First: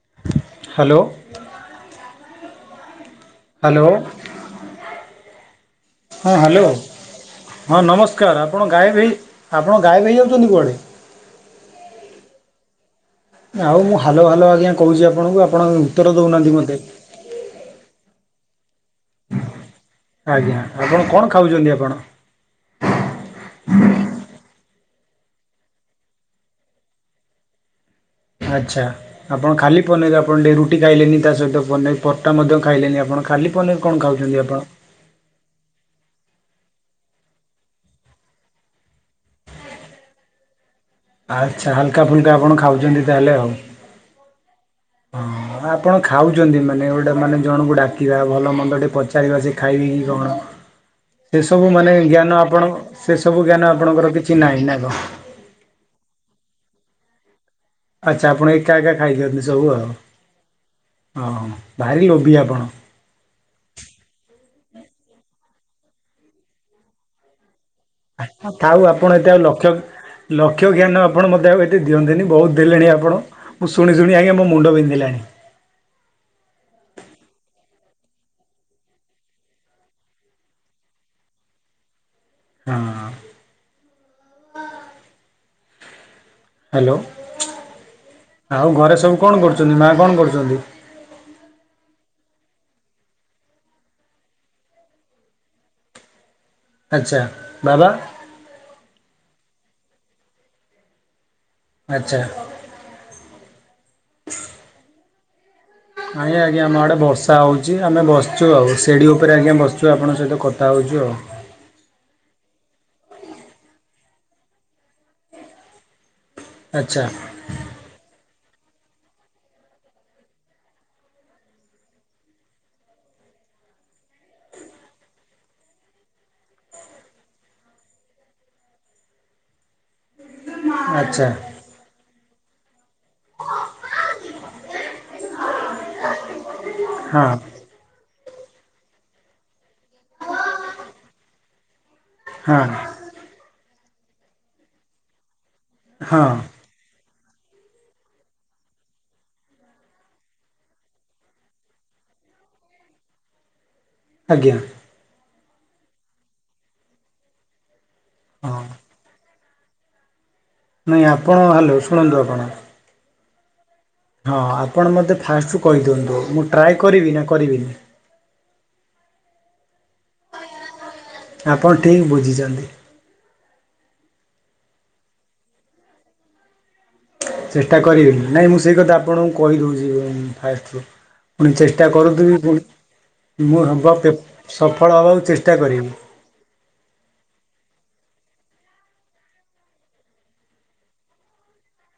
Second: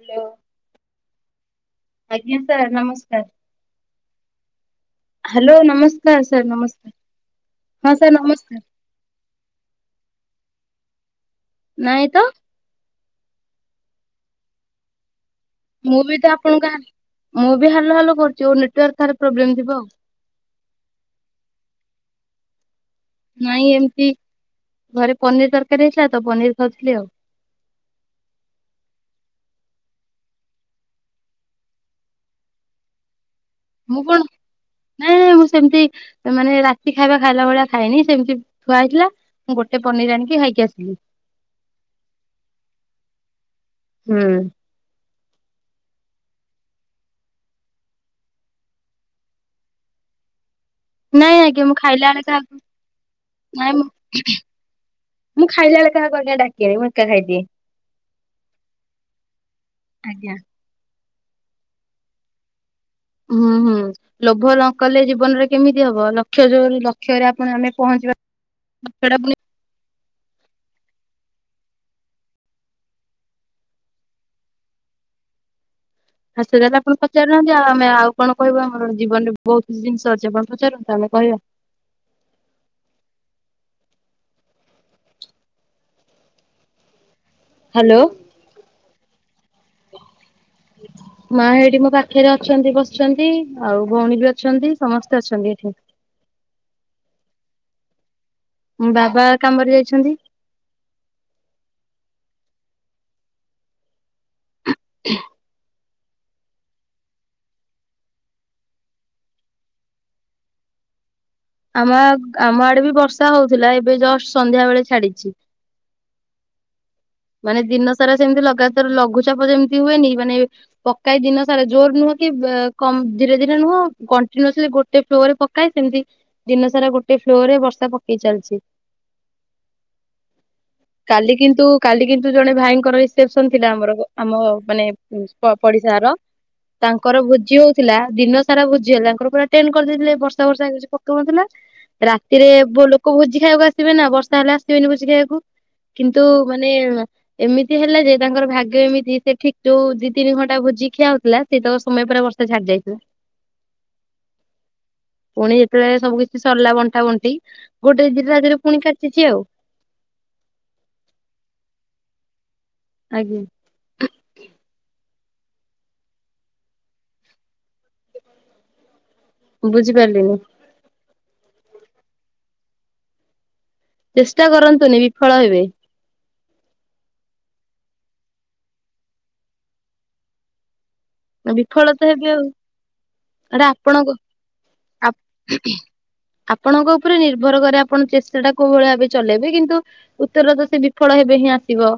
Hello hello. ଆଜ୍ଞା sir ନମସ୍କାର। Hello. Hello ନମସ୍ ହଁ ହ୍ୟାଲୋ ହଁ ନମସ୍କାର ଆପଣ ଗାଏବେ ହେଇ ଆପଣ ଗାଏବେ ହେଇଯାଉଛନ୍ତି କୁଆଡ଼େ? ନାଇଁ ତ। ଆଉ ମୁଁ ହାଲୋ ହାଲୋ ଆଜ୍ଞା କହୁଛି। ଆପଣଙ୍କୁ ଆପଣ ମୁଁ ଉତ୍ତର ବି ତ ଦେଉନାହାନ୍ତି ଆପଣଙ୍କୁ ମୋତେ। ମୁଁ ବି ହାଲୋ ହାଲୋ କରୁଛି ଆଉ ନେଟୱାର୍କ ତାହାଲେ ପ୍ରୋବ୍ଲେମ ଥିବ ଆଉ। ଆଜ୍ଞା ଆପଣ କଣ ଖାଉଚନ୍ତି ଆପଣ? ନାଇଁ ଏମତି ଘରେ ପନିର ତରକାରୀ ହେଇଥିଲା ତ ପନିର ଖାଉଥିଲି ଆଉ। ଆଚ୍ଛା। ଆପଣ ଖାଲି ପନିର ଆପଣ ଟେ ରୁଟି ଖାଇଲେନି ତା ସହିତ ପନିର ପଟା ମଧ୍ୟ ଖାଇଲେନି ଆପଣ। ଖାଲି ପନିର୍ କଣ ଖାଉଚନ୍ତି ଆପଣ। ନାଇଁ [unintelligible] ମୁଁ ସେମିତି ମାନେ ରାତି ଖାଇବା ଖାଇଲା ଭଳିଆ ଖାଇନି ସେମିତି ଥୁଆ ହେଇଥିଲା। ମୁଁ ଗୋଟେ ପନିର ଆଣିକି ଖାଇକି ଆସିଲି। ଆଚ୍ଛା ହାଲୁକା ଫୁଲୁକା ଆପଣ ଖାଉଚନ୍ତି ତାହେଲେ ଆଉ? ହୁଁ। ହଁ। ଆ ଆପଣ ଖାଉଛନ୍ତି ମାନେ ଗୋଟେ ମାନେ ଜଣଙ୍କୁ ଡାକିବା, ଭଲ ମନ୍ଦ ଟେ ପଚାରିବା, ସେ ଖାଇବେ କି କଣ। ନାଇଁ ସେ ଆଜ୍ଞା ସବୁ ମୁଁ ମାନେ ଖାଇଲା ବେଳେ ଜ୍ଞାନ କାହାକୁ ଆପଣ ସେ ସବୁ ନାଇଁ ଜ୍ଞାନ ଆପଣଙ୍କର କିଛି ନାହିଁ ନା କଁ। ମୁଁ ଖାଇଲା ବେଳେ କାହାକୁ ଆଉ ଡକେନି ମୁଁ ଏକା ଖାଇଦିଏ। ଆଚ୍ଛା ଆପଣ ଏକା ଏକା ଖାଇଦିଅନ୍ତ ସବୁ ଆଜ୍ଞା ଆଉ। ହଁ ଭାରି ଲୋବି ଆପଣ। ହୁଁ ହୁଁ ଲୋଭ ନ କଲେ ଜୀବନରେ କେମିତି ହବ ଲକ୍ଷ ଯୋଉ ଲକ୍ଷରେ ଆପଣ ଆମେ ପହଞ୍ଚିବା ଥାଉ ଆପଣ ସେଟା ଏତେ ପୁଣି ଆଉ ଲକ୍ଷ। ଲକ୍ଷ୍ୟ ଜ୍ଞାନ ଆପଣ ମୋତେ ଆଉ ଏତେ ଦିଅନ୍ତିନି ବହୁତ ଦେଲେଣି ଆପଣ। ମୁଁ ଶୁଣି ଶୁଣି ଆଜ୍ଞା ମୋ ମୁଣ୍ଡ ବିନ୍ଧିଲାଣି। ହ ସେ ତାହେଲେ ଆପଣ ପଚାରୁନାହାନ୍ତି ଆଉ ଆମେ ଆଉ କଣ କହିବୁ ଆମ ଜୀବନରେ ବହୁତ କିଛି ଜିନିଷ ଅଛି ଆପଣ ପଚାରୁନ୍ତୁ ଆମେ କହିବା। ହଁ [unintelligible] ହ୍ୟାଲୋ। ହ୍ୟାଲୋ। ଆଉ ଘରେ ସବୁ କଣ କରୁଛନ୍ତି ମା କଣ କରୁଛନ୍ତି? ମା ଏଇଠି ମୋ ପାଖରେ ଅଛନ୍ତି ବସିଛନ୍ତି ଆଉ ଭଉଣୀ ବି ଅଛନ୍ତି ସମସ୍ତେ ଅଛନ୍ତି ଏଠି। ଆଚ୍ଛା ବାବା? ବାବା କାମରେ ଯାଇଛନ୍ତି। ଆଚ୍ଛା। [unintelligible] ଆଜ୍ଞା ଆଜ୍ଞା ଆମ ଆଡ଼େ ବର୍ଷା ହଉଛି ଆମେ ବସିଛୁ ଆଉ ସିଢ଼ି ଉପରେ ଆଜ୍ଞା ବସିଛୁ ଆପଣଙ୍କ ସହିତ କଥା ହଉଛୁ ଆଉ। ଆମ ଆ ଆମ ଆଡେ ବି ବର୍ଷା ହଉଥିଲା ଏବେ ଜଷ୍ଟ ସନ୍ଧ୍ୟା ବେଳେ ଛାଡିଛି। ଆଚ୍ଛା। ମାନେ ଦିନ ସାରା ସେମତି ଲଗାତାର ଲଘୁଚାପ ଯେମିତି ହୁଏନିକି ମାନେ ପକାଇ ଦିନ ସାରା ଜୋର ନୁହଁ କି ବେ କମ ଧୀରେ ଧୀରେ ନୁହଁ କଣ୍ଟିନିଏସ୍ଲି ଗୋଟେ ଫ୍ଲୋରେ ପ କାଇଁ ସେମିତି ଦିନ ସାରା ଗୋଟେ ଫ୍ଲୋରରେ ବର୍ଷା ପକେଇ ଚାଲିଛି। [inaudible] ଆଚ୍ଛା କାଲି କିନ୍ତୁ କାଲି କିନ୍ତୁ ଜଣେ ଭାଇଙ୍କର ରିପ୍ସେସନ୍ ଥିଲା ଆମର ଆମ ମାନେ ପଡ଼ିଶାଘର ର ତାଙ୍କର ହଁ। ଭୋଜି ହଉ ଥିଲା। ଦିନ ସାରା ଭୋଜିିହେଲା ତାଙ୍କର ପୁରା ଟେଣ୍ଡ କରିଦେଇଥିଲେ ବର୍ଷା ପର୍ଷା [unintelligible] ପକଉନଥିଲା। ରାତିରେ ହଁ ଯୋ ଲୋକ ଭୋଜି ଖାଇବାକୁ ଆସିବେ ନା ବର୍ଷା ହେଲେ ଆସିବେନି ଭୋଜି ଖାଇବାକୁ। ହଁ କିନ୍ତୁ ମାନେ ଏମିତି ହେଲା ଯେ ତାଙ୍କର ଭାଗ୍ୟ ଏମିତି ସେ ଠିକ ଦି ତିନି ଘଣ୍ଟା ଭୋଜି ଖିଆହଉଥିଲା। ସେଇତକ ସମୟ ପୁରା ବର୍ଷା ଛାଡି ଯାଇଥାଉ। ଆଜ୍ଞା। ପୁଣି ଯେତେବେଳେ ସବୁ କିଛି ସରିଲା ବଣ୍ଟା ବଣ୍ଟି ଗୋଟେ ଦିଟା ରାତିରେ ହଁ ପୁଣି କାଚିଚି ଆଉ। ନାହିଁ ଆପଣ ହ୍ୟାଲ ଶୁଣନ୍ତୁ ଆପଣ? ଆଜ୍ଞା। ହଁ ଆପଣ ମୋତେ ଫାଷ୍ଟରୁ କହିଦିଅନ୍ତୁ ମୁଁ ଟ୍ରାଏ କରିବି ନା କରିବିନି? ବୁଝିପାରିଲିନି? ଆପଣ ଠିକ୍ ବୁଝିଛନ୍ତି‌ ଚେଷ୍ଟା କରନ୍ତୁନି ବିଫଳ ହେବେ। ଚେଷ୍ଟା କରିବିନି, ନାଇଁ ମୁଁ ସେଇ କଥା ଆପଣଙ୍କୁ କହିଦଉଛି ଉଁ ଫାଷ୍ଟରୁ। ପୁଣି ଚେଷ୍ଟା ବିଫଳ ତ ହେବେ କରୁଥୁବୁ ଆଉ ପୁଣି ମୁଁ ଏଟା ହବ ଆପଣଙ୍କ ପେପ୍ ସଫଳ ହବାକୁ ଚେଷ୍ଟା କରିବୁ। ଆପଣଙ୍କ ଉପରେ ନିର୍ଭର କରେ ଆପଣ ଚେଷ୍ଟାଟା କୋଉ ଭଳି ଭାବେ ଚଲେଇବେ କିନ୍ତୁ ଉତ୍ତର ତ ସେ ବିଫଳ ହେବେ ହିଁ ଆସିବ।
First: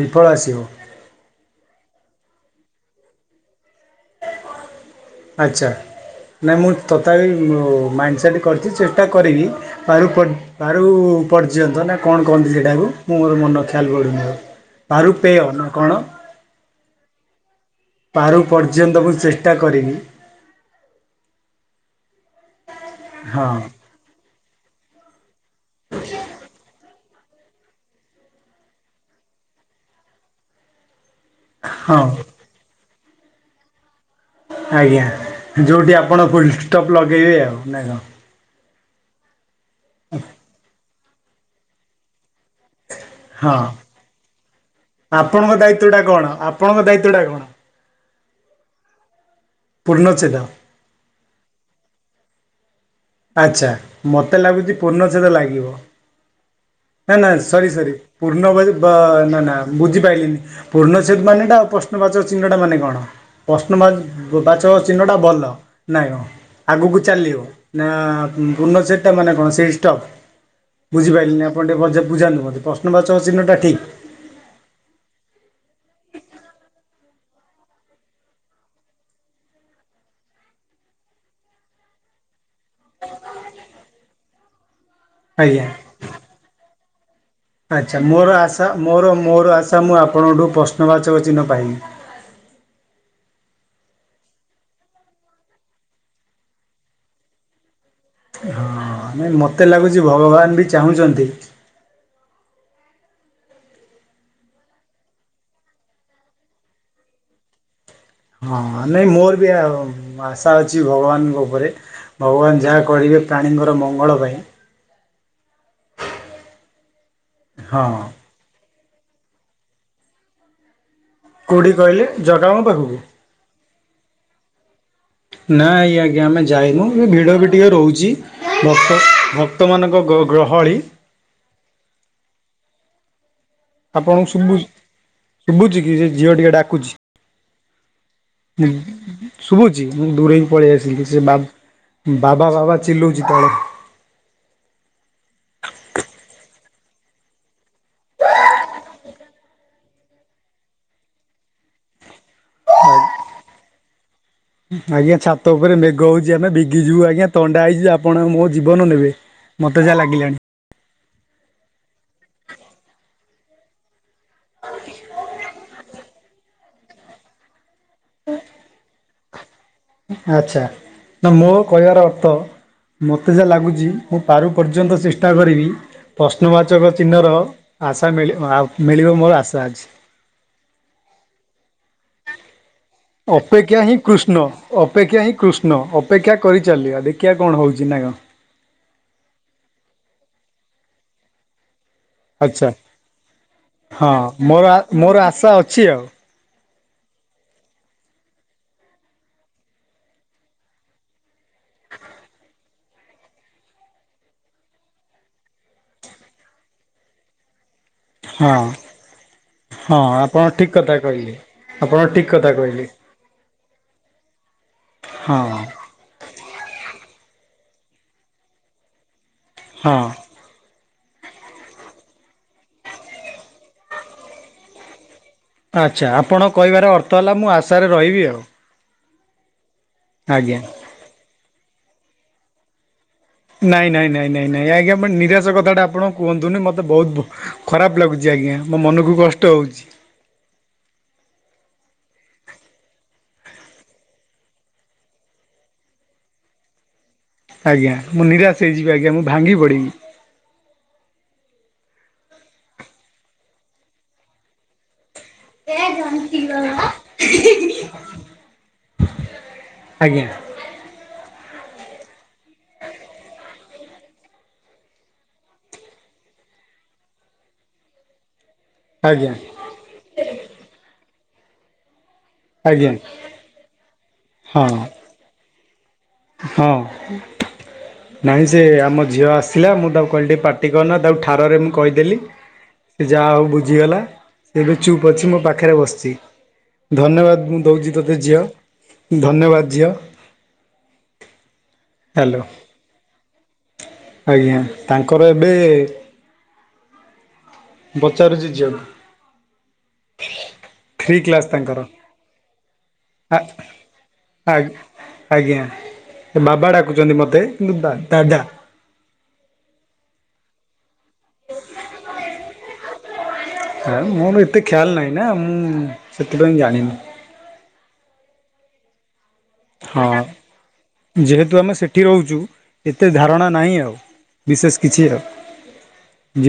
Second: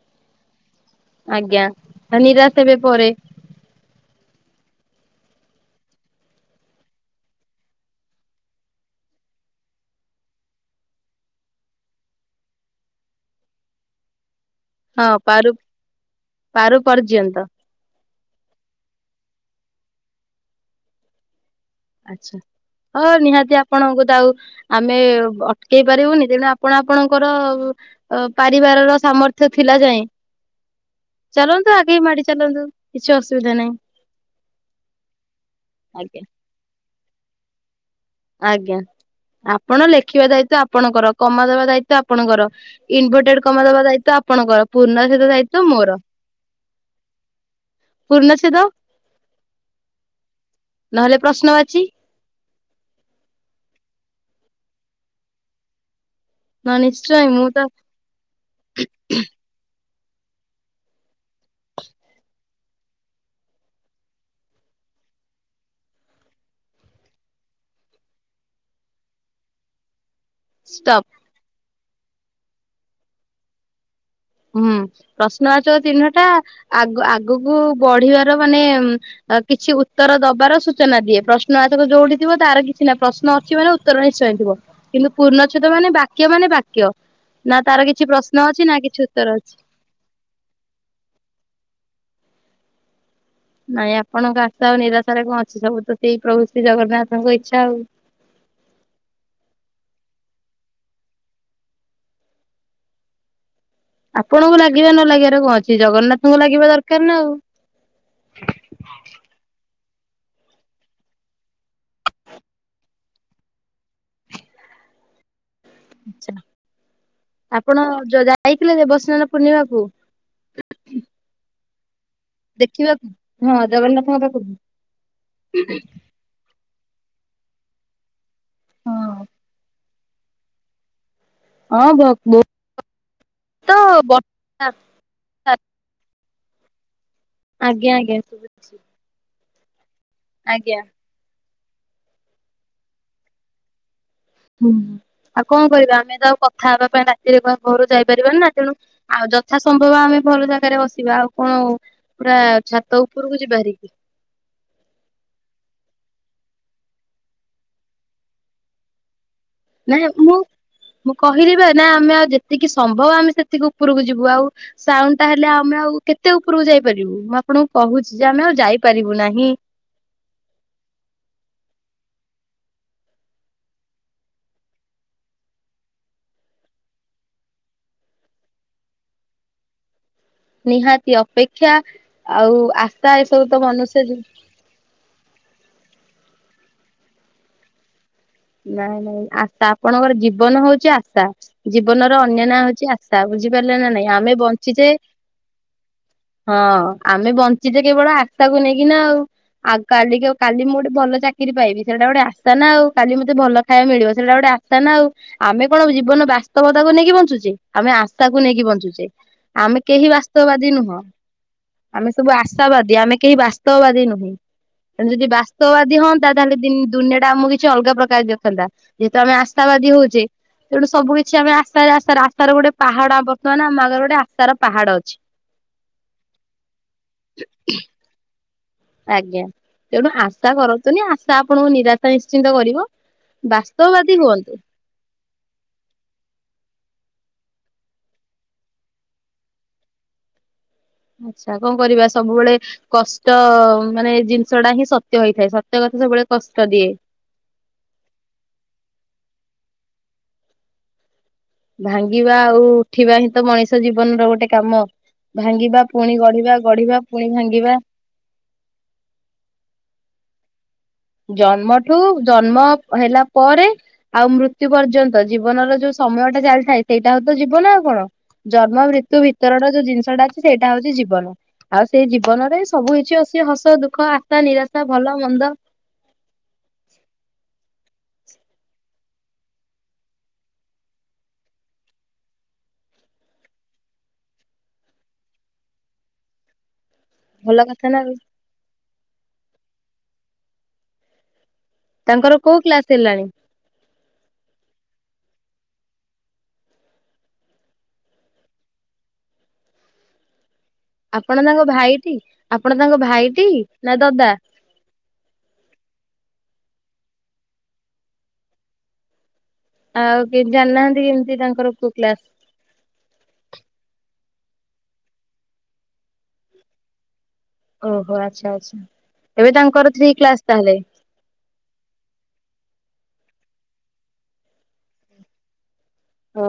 ବିଫଳ ଆସିବ। ଆଜ୍ଞା। ନିରାଶ ହେବେ ପରେ। ଆଚ୍ଛା। ନାଇଁ ମୁଁ ତଥାପି ମାଇଣ୍ଡ୍ ସେଟ୍ କରିଛି ଚେଷ୍ଟା କରିବି। ପାରୁ ପର୍ ପାରୁ ପର୍ଯ୍ୟନ୍ତ ନା କଣ କହନ୍ତି ସେଇଟାକୁ ମୋର ମନ ଖେୟାଲ ପଡ଼ୁନି ମୋର। ହଁ ପାରୁ, ପାରୁ ପର୍ଯ୍ୟନ୍ତ। ପାରୁ ପର୍ଯ୍ୟନ୍ତ ମୁଁ ଚେଷ୍ଟା କରିିବି। ଆଚ୍ଛା, ହଁ ନିହାତି ଆପଣଙ୍କୁ ତ ଆଉ ଆମେ ଅଟକେଇ ପାରିବୁନି, ତେଣୁ ଆପଣ ଆପଣଙ୍କର ପାରିବାରର ସାମର୍ଥ୍ୟ ଥିଲା ଯାଏଁ ଚାଲନ୍ତୁ, ହଁ ଆଗେଇ ମାଡି ଚାଲନ୍ତୁ କିଛି ଅସୁବିଧା ନାହିଁ। ଆଜ୍ଞା, ଯୋଉଠି ଆପଣ ଫୁଲଷ୍ଟପ୍ ଲଗେଇବେ ଆଉ ନା କଣ? ଆଜ୍ଞା, ଆପଣ ଲେଖିବା ଦାୟିତ୍ଵ ଆପଣଙ୍କର କମା ଦବା ଦାୟିତ୍ଵ ଆପଣଙ୍କର। ଇନଭଟେଡ ହଁ କମା ଦବା ଦାୟିତ୍ୱ ଆପଣଙ୍କର, ପୂର୍ଣ୍ଣଚ୍ଛେଦ ଆପଣଙ୍କ ଦାୟିତ୍ଵ ମୋର। ଦାୟିତ୍ୱଟା କ'ଣ ଆପଣଙ୍କ ଦାୟିତ୍ୱଟା କ'ଣ ପୂର୍ଣ୍ଣଚ୍ଛେଦ। ପୂର୍ଣ୍ଣଚ୍ଛେଦ। ନହେଲେ ପ୍ରଶ୍ନବାଚୀ। ଆଚ୍ଛା ମୋତେ ଲାଗୁଛି ପୂର୍ଣ୍ଣଚ୍ଛେଦ ଲାଗିବ। ନ ନିଶ୍ଚୟ ନା ନା ମୁଁ ତ ସରି ସରି। ପୂର୍ଣ୍ଣ [unintelligible] ନା ନା ବୁଝିପାରିଲିନି। ପୂର୍ଣ୍ଣଚ୍ଛେଦ ମାନେଟା ଆଉ ପ୍ରଶ୍ନବାଚକ ଚିହ୍ନଟା ମାନେ କଣ? ପ୍ରଶ୍ନବା ବାଚକ ଚିହ୍ନଟା ଭଲ, ନାଇଁ ମ ଆଗକୁ ଚାଲିବ। ନା ପୂର୍ଣ୍ଣଚ୍ଛେଦଟା ମାନେ କଣ ସେଇ ଷ୍ଟପ୍? ଷ୍ଟପ ବୁଝିପାଇଲିନି ମ। ଆପଣ ଟିକେ ଭଲସେ ବୁଝାନ୍ତୁ ମତେ ପ୍ରଶ୍ନବାଚକ ଚିହ୍ନଟା ଠିକ୍? ହୁଁ, ପ୍ରଶ୍ନବାଚକ ଚିହ୍ନଟା ଆଗ ଆଗକୁ ବଢିବାର ମାନେ କିଛି ଉତ୍ତର ଦବାର ସୂଚନା ଦିଏ, ପ୍ରଶ୍ନବାଚକ ଯୋଉଠି ଥିବ ତାର କିଛି ନା ପ୍ରଶ୍ନ ଅଛି ମାନେ ଉ ଉତ୍ତର ନିଶ୍ଚୟ ଥିବ, କିନ୍ତୁ ଆଜ୍ଞା। ପୂର୍ଣ୍ଣଚ୍ଛେଦ ମାନେ ବାକ୍ୟ ମାନେ ବାକ୍ୟ। ନା ତାର ଆଚ୍ଛା କିଛି ମୋର ପ୍ରଶ୍ନ ଆଶା ଅଛି ନା କିଛି ମୋର ଉ ମୋର ଆଶା ମୁଁ ଆପଣଙ୍କଠୁ ପ୍ରଶ୍ନବାଚକ ଚିହ୍ନ ପାଇବି। ନାଇଁ ଆପଣଙ୍କ ଆଶା ଆଉ ନିରାଶାରେ କଣ ଅଛି ସବୁ ତ ସେଇ ପ୍ରଭୁ ଶ୍ରୀ ଜଗନ୍ନାଥଙ୍କ ଇଚ୍ଛା ଆଉ। ହଁଅଅ ନାଇଁ ମୋତେ ଲାଗୁଛି ଭଗବାନ ବି ଚାହୁଁଚନ୍ତି। ଆପଣଙ୍କୁ ଲାଗିବା ନ ଲାଗିବାର କଣ ଅଛି ଜଗନ୍ନାଥଙ୍କୁ ଲାଗିବା ଦରକାର ନା ଆଉ। ହଁଅ ନାଇଁ ମୋର ବି ଆଶା ଅଛି ଭଗବାନଙ୍କ ଉପରେ। ଭଗବାନ ଯାହା କହିବେ ପ୍ରାଣୀଙ୍କର ମଙ୍ଗଳ ପାଇଁ। ଆଚ୍ଛା, ଆପଣ ହଁ ଯା ଯାଇଥିଲେ ଦେବସ୍ନାନ ପୂର୍ଣ୍ଣିମାକୁ? କୋଉଠି କହିଲେ? ଜଗାଙ୍କ ପାଖକୁ? ଦେଖିବାକୁ ହଁ ଜଗନ୍ନାଥଙ୍କ ପାଖକୁ। ନା ଏଇ ଆଜ୍ଞ ଜ୍ଞା ଆମେ ଯାଇନୁ ଏ ଭିଡ଼ ବି ଟିକେ ରହୁଚି ଭକ୍ତ ଭକ୍ତମାନଙ୍କ ଗ ଗ୍ରହଳି ହଁ ଭ ବହୁ ଆପଣଙ୍କୁ ଶୁଭୁ ଶୁଭୁଚି କି ସେ ଝିଅ ଟିକେ ଡାକୁଚି। ଆଜ୍ଞା ଆଜ୍ଞା ସୁବୁଚି ଶୁବୁ ଶୁଭୁଚି ମୁଁ ଦୂରେଇ ପଳେଇ ଆସିଲି ସେ ବା ବାବା ଚିଲଉଚି ତ ହୁଁ ଆଉ କଂ କରିବା ଆମେ ତ ଆଉ କଥା ହବା ପାଇଁ ରାତିରେ ଘ ଘରୁ ଯାଇପାରିବାନି ନା ତେଣୁ ଆଉ ଯଥା ସମ୍ଭବ ଆମେ ଭଲ ଜାଗାରେ ବସିବା ଆଉ କଣ ହ ପୁରା ଛାତ ଉପରକୁ ଯିବା ହାରିକି। ଆଜ୍ଞା ଛାତ ଉପରେ ମେଘ ହଉଛି ଆମେ ଭିଗିଯିବୁ ଆଜ୍ଞା ଥଣ୍ଡା ହେଇଜି ଆପଣ ମୋ ଜୀବନ ନେବେ। ମତେ ଯାହା ନାଇଁ ଯେ ଲାଗିଲାଣି। ମୁଁ ମୁଁ କହିଲିବା ନା ଆମେ ଆଉ ଯେତିକି ସମ୍ଭବ ଆମେ ସେତିକି ଉପରକୁ ଯି ବୁ ଆଉ ସାଉଣ୍ଡ ଟା ହେଲେ ଆମେ ଆଉ କେ ତେ ଉପରକୁ ଯାଇପାରିବୁ ମୁଁ ଆପଣଙ୍କୁ କହୁଛି ଯେ ଆମେ ଆଉ ଯାଇପାରିବୁ ନାହିଁ। ଆଛା ତ ମୋ କହିବାର ଅତ୍ତ ମୋତେ ଯା ଲାଗୁଛି ମୁଁ ପାରୁ ପର୍ଯ୍ୟନ୍ତ ଚେଷ୍ଟା କରିବି ପ୍ରଶ୍ନବାଚକ ଚିହ୍ନର ଆଶା ମିଳ ଆ ମିଳିବ ମୋର ଆଶା ଅଛି। ନିହାତି ଅପେକ୍ଷା ଆଉ ଆ ଅପେକ୍ଷା ହିଁ କୃଷ୍ଣ। ଅପେକ୍ଷା ହିଁ କୃଷ୍ଣ ଅପେକ୍ଷା କରିଚାଲିବା ଦେଖିଆ କଣ ହଉଚି ନା କଣ। ନାଇଁ ନାଇଁ ଆଶ୍ ତା ଆପଣଙ୍କର ଜୀବନ ହଉଚି ଆସ୍ତା। ଜୀବନର ଅନ୍ୟ ନାଁ ଆଚ୍ଛା ହଉଚି ଆସ୍ତା ଆଉ ବୁଝିପାରିଲେ ନା ନାଇଁ ହଁ ଆମେ ମୋର ବଞ୍ଚିଚେ ମୋର ଆଶା ଅଛି ଆଉ ହଁ ଆମେ ବଞ୍ଚିଛେ କେବଳ ଆଶ୍ତା କୁ ନେଇକିନା ଆଉ। ଆଉ କାଲି କି ଆଉ କାଲି ମୁଁ ଗୋଟେ ଭଲ ଚାକିରି ପାଇବି ସେଟା ଗୋଟେ ଆଶ୍ତା ନା ଆଉ। କାଲି ମତେ ଭଲ ଖାଇବା ମିଳିବ ସେଇଟା ଗୋଟେ ଆଶ୍ତା ନା ଆଉ। ଆମେ କଣ ଜୀବନ ବାସ୍ତବତାକୁ ନେଇକି ବଞ୍ଚୁଚେ ଆମେ ଆଶ୍ ତା କୁ ହଁ ନେଇକି ବଞ୍ଚୁଛେ ଆମେ ହଁ କେହି ଆପଣ ବାସ୍ତବାଦୀ ଠିକ୍ କଥା ନୁହଁ। କହିଲେ ଆପଣ ଆମେ ଠିକ୍ ସବୁ କଥା କହିଲେ ଆଶାବାଦୀ ଆମେ କେହି ବାସ୍ତବାଦୀ ନୁହେଁ ତେଣୁ ଯଦି ହଁ ବାସ୍ତବାଦୀ ହୁଅନ ନ୍ତା ତାହେଲେ ଦି ଦୁନିଆ ଟା ଆମକୁ କିଛି ଅଲଗା ପ୍ରକାର ଦେଖନ୍ତା ଯେହେତୁ ଆମେ ଆସ୍ଥାବାଦୀ ହଁ ହଉଚେ ତେଣୁ ସବୁ କିଛି ଆମେ ଆଶା ରେ ଆଶାରେ ଆଶାର ଗୋଟେ ପାହାଡ ଆମ ପାକାନ ଆମ ଆଗରେ ଗୋଟେ ଆଶାର ପାହାଡ ଅଛି। ଆଚ୍ଛା ଆପଣ କହିବାର ଅର୍ଥ ହେଲା ମୁଁ ଆଶାରେ ରହିବି ଆଉ। ଆଜ୍ଞା ତେଣୁ ଆଶା ଆଜ୍ଞା କରନ୍ତୁନି ଆଶା ଆପଣଙ୍କୁ ନିରାଶା ନିଶ୍ଚିନ୍ତ କରିବ। ନାଇଁ ନାଇଁ ବାସ୍ତବବାଦୀ ନାଇଁ ନାଇଁ ହୁଅନ୍ତୁ। ନାଇଁ ଆଜ୍ଞା ଆପଣ ନିରାଶ କଥାଟା ଆ ଆପଣ କୁହନ୍ତୁନି ମୋତେ ବହୁତ ବ ଖରାପ ଲାଗୁଛି ଆଜ୍ଞା ମୋ ମନକୁ କଷ୍ଟ ହୋଉଚି। ଆଚ୍ଛା କ କରିବା ସବୁବେଳେ କଷ୍ଟ ମାନେ ଏଇ ଜିନିଷ ଟା ହିଁ ସତ୍ୟ ହେଇଥାଏ ସତ୍ୟ କଥା ସବୁବେଳେ କଷ୍ଟ ଦିଏ। ଆଜ୍ଞା ମୁଁ ନିରାଶ ହୋଇଯିବି ଆଜ୍ଞା ମୁଁ ଭାଙ୍ଗି ପଡ଼ବି। ଭାଙ୍ଗିବା ଆଉ ଉଠିବା ହିଁ ତ ମଣିଷ ଜୀବନର ଗୋଟେ କାମ। ଭାଙ୍ଗିବା ପୁଣି ଗଢିବା ଗଢିବା ପୁଣି ଭାଙ୍ଗିବା ଆଜ୍ଞା। ଜନ୍ମଠୁ ଜନ୍ମ ହେଲା ପରେ ଆଉ ମୃତ୍ୟୁ ପର୍ଯ୍ୟନ୍ତ ଜୀବନର ଯୋଉ ସମୟ ଟା ଚାଲିଥାଏ ସେଇଟା ହଉ ତ ଜୀବନ ଆଉ କଣ। ଜନ୍ମ ମୃତ୍ୟୁ ଆଜ୍ଞା ଭିତରର ଯୋଉ ଜିନିଷଟା ଅଛି ସେଇଟା ହଉଛି ଜୀବନ। ଆଉ ସେଇ ଜୀବନରେ ଆଜ୍ଞା ସବୁ କିଛି ଅଛି ହସ ଦୁଃଖ ଆଶା ହଁ ନିରାଶା ଭଲ ମନ୍ଦ ହଁ। ନାଇଁ ସେ ଆମ ଝିଅ ଆସିଲା ମୁଁ ତାକୁ କହିଲି ଟିକେ ପାଟି କରନା ତାକୁ ଠାରରେ ମୁଁ କହିଦେଲି। ସେ ଯାହା ହଉ ବୁଝିଗଲା ସେ ଏବେ ଚୁପ୍ ଅଛି ମୋ ପାଖରେ ବସିଛି। ଧନ୍ୟବାଦ ମୁଁ ଭଲ କଥା ଦଉଛି ନା ଆଉ। ତୋତେ ଝିଅ ଧନ୍ୟବାଦ ଝିଅ। ତାଙ୍କର ହ୍ୟାଲୋ କୋଉ କ୍ଲାସ୍ ହେଲାଣି? ଆଜ୍ଞା ତାଙ୍କର ଏବେ ପଚାରୁଛି ଝିଅକୁ ଥ୍ରୀ। ଆପଣ ତାଙ୍କ ଭାଇଟି ଆପଣ ତାଙ୍କ ଭାଇଟି ନା ଦଦା? ଆ ଆଜ୍ଞା ବାବା ଡାକୁଛନ୍ତି ମତେ କିନ୍ତୁ ଦା ଦାଦା। ଆଉ କେ ଜାଣିନାହାନ୍ତି କେମିତି ତାଙ୍କର କୋଉ କ୍ଲାସ? ହେ ମୋର ଏତେ ଖ୍ୟାଲ୍ ନାହିଁ ନା ମୁଁ ସେଥିପାଇଁ ଜାଣିନି। ଓହୋ ଆଚ୍ଛା ଆଚ୍ଛା ଏବେ ତାଙ୍କର ଥ୍ରୀ ହଁ। କ୍ଲାସ୍ ତାହାଲେ? ଯେହେତୁ ଆମେ ସେଠି ରହୁଛୁ ଏତେ ଧାରଣା ନାହିଁ ଆଉ। ବିଶେଷ କିଛି ଆଉ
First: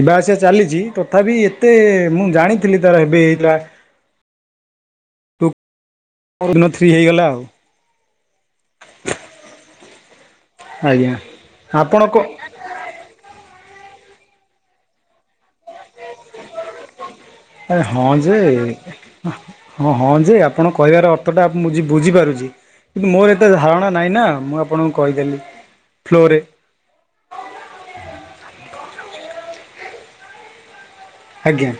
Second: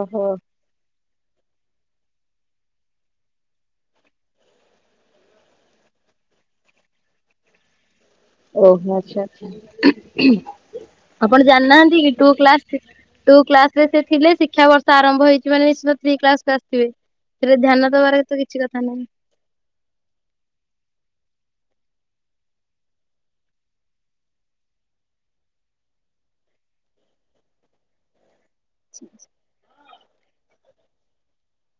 ଯିବା ଆସିବା ଚାଲିଛି ପ ତଥାବିି ଏତେ ମୁଁ ଜାଣିଥିଲି ତାର ଏବେ ହେଇଥିଲା। ଟୁ କୋଉଦିନ ଥ୍ରୀ ହେଇଗଲା ଆଉ। ଓହୋ ଆଚ୍ଛା ଆଚ୍ଛା ଉଁ ଆଜ୍ଞା ଆପଣ ଜାଣି ନାହାଁନ୍ତି ଆପଣ କି କ ଟୁ କ୍ଲାସ ଟୁ କ୍ଲାସ ରେ ସେ ଥିଲେ ଶିକ୍ଷା ବର୍ଷ ଆରମ୍ଭ ହେଇଛି ମାନେ ନିଶ୍ଚିତ ଥ୍ରୀ କ୍ଲାସକୁୁ ଆସିଥିବେ। ସେଥିରେ ଧ୍ୟାନ ହଁ ଦବାର ତ କିଛି ଯେ କଥା ନାହିଁ। ହଁ ହଁ ଯେ ଆପଣ କହିବାର ଅର୍ଥ ଟା ମୁଁ ବୁଝି ବୁଝିପାରୁଛି। କିନ୍ତୁ ମୋର ଏତେ ଧାରଣା ନାହିଁ ନା ମୁଁ ଆପଣଙ୍କୁ କହିଦେଲି ଫ୍ଲୋରେ। [unintelligible] ଆଜ୍ଞା।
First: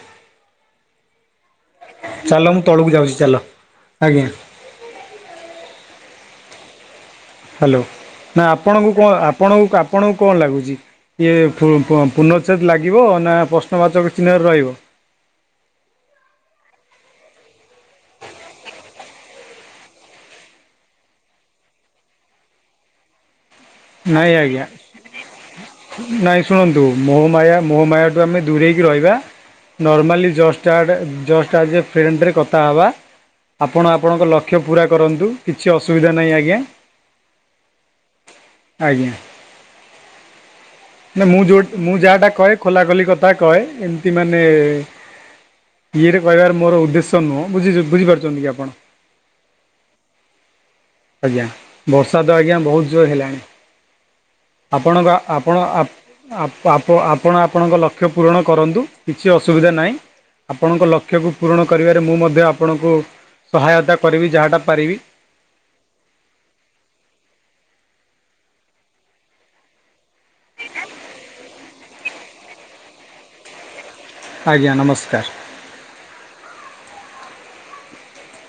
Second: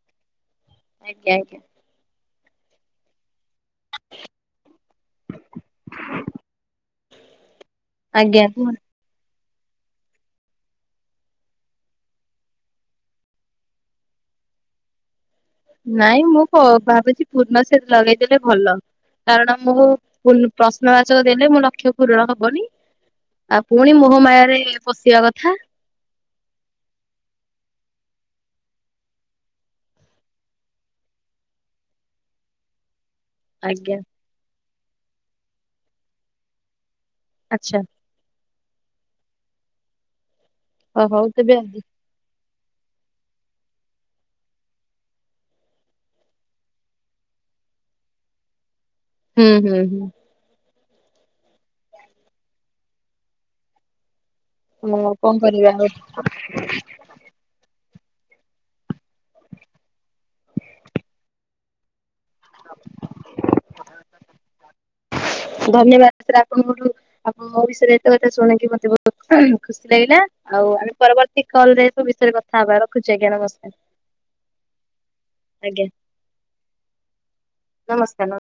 ଆଜ୍ଞା ଆଜ୍ଞା। ଚାଲ ମୁଁ ତଳକୁ ଯାଉଛି ଚାଲ ଆଜ୍ଞା। ହାଲୋ ଆଜ୍ଞା ନା କୁହନ୍ତୁ ଆପଣଙ୍କୁ କଣ ଆପଣଙ୍କୁ ଆପଣଙ୍କୁ କଣ ଲାଗୁଛି? ଇଏ ପୁ ପୁ ପୁନଚ୍ଛେଦ ଲାଗିବ ନା ପ୍ରଶ୍ନବାଚକ ଚିହ୍ନରେ ରହିବ? ନାଇଁ ମୁଁ କ ଭାବୁଛି ପୂର୍ଣ୍ଣଛେଦ ଲଗେଇଦେଲେ ଭଲ। କାରଣ ମୁଁ ପୁନ ପ୍ରଶ୍ନବାଚକ ଦେଲେ ମୋ ଲକ୍ଷ୍ୟ ପୂରଣ ହବନି ଆଉ ପୁଣି ନାଇଁ ମୋହମାୟାରେ ଆଜ୍ଞା ପଶିବା କଥା। ନାଇଁ ଶୁଣନ୍ତୁ ମୋହମାୟା ମୋହମାୟାଠୁ ଆମେ ଦୂରେଇକି ରହିବା। ନର୍ମାଲି ଜଷ୍ଟ ଆଡେ ଜଷ୍ଟ ଆଗେ ଫ୍ରେଣ୍ଡରେ କଥା ହବା। ଆପଣ ଆଜ୍ଞା ଆପଣଙ୍କ ଲକ୍ଷ୍ୟ ପୂରା କରନ୍ତୁ କିଛି ଅସୁବିଧା ନାହିଁ ଆଜ୍ଞା। ଆଚ୍ଛା। ଆଜ୍ଞା। ଓ ହଉ ନା ମୁଁ ତେବେ ଯୋଉ ମୁଁ ଯାହାଟା କହେ ଖୋଲା ଖୋଲି କଥା କହେ ଏମତି ମାନେ ଇଏରେ କହିବାର ମୋର ଉଦ୍ଦେଶ୍ୟ ନୁହଁ ବୁଝିଛି ବୁଝିପାରୁଛନ୍ତି କି ଆପଣ? ହୁଁ, ହୁଁ, ହୁଁ,। ଆଜ୍ଞା ବର୍ଷା ତ ଆଜ୍ଞା ବହୁତ୍ ଜୋର ହେଲାଣି। ଆପଣଙ୍କ ହଁ କଣ ଆପଣ କରିବା ଆଉ ଆପ ଆପ ଆପ ଆପ ଆପଣ ଆପଣଙ୍କ ଲକ୍ଷ୍ୟ ପୂରଣ କରନ୍ତୁ କିଛି ଅସୁବିଧା ନାହିଁ। ଆପଣଙ୍କ ଲକ୍ଷ୍ୟକୁ ପୂରଣ କରିବାରେ ମୁଁ ମଧ୍ୟ ଆପଣଙ୍କୁ ସହାୟତା କରିବି ଯାହାଟା ପାରିବି। ଧନ୍ୟବାଦ ସାର୍ ଆପଣଙ୍କ ଠୁ ଆପଣ ମୋ ବିଷୟରେ ଏତେ କଥା ଶୁଣିକି ମତେ ବହୁତ ହୁଁ ଖୁସି ଲାଗିଲା। ଆଉ ଆମେ ପରବର୍ତ୍ତୀ କଲ୍ ରେ ସବୁ ବିଷୟରେ କଥା ହବା ରଖୁଛି ଆଜ୍ଞା ନମସ୍କାର। ଆଜ୍ଞା ନମସ୍କାର। ଆଜ୍ଞା ନମସ୍କାର ନମ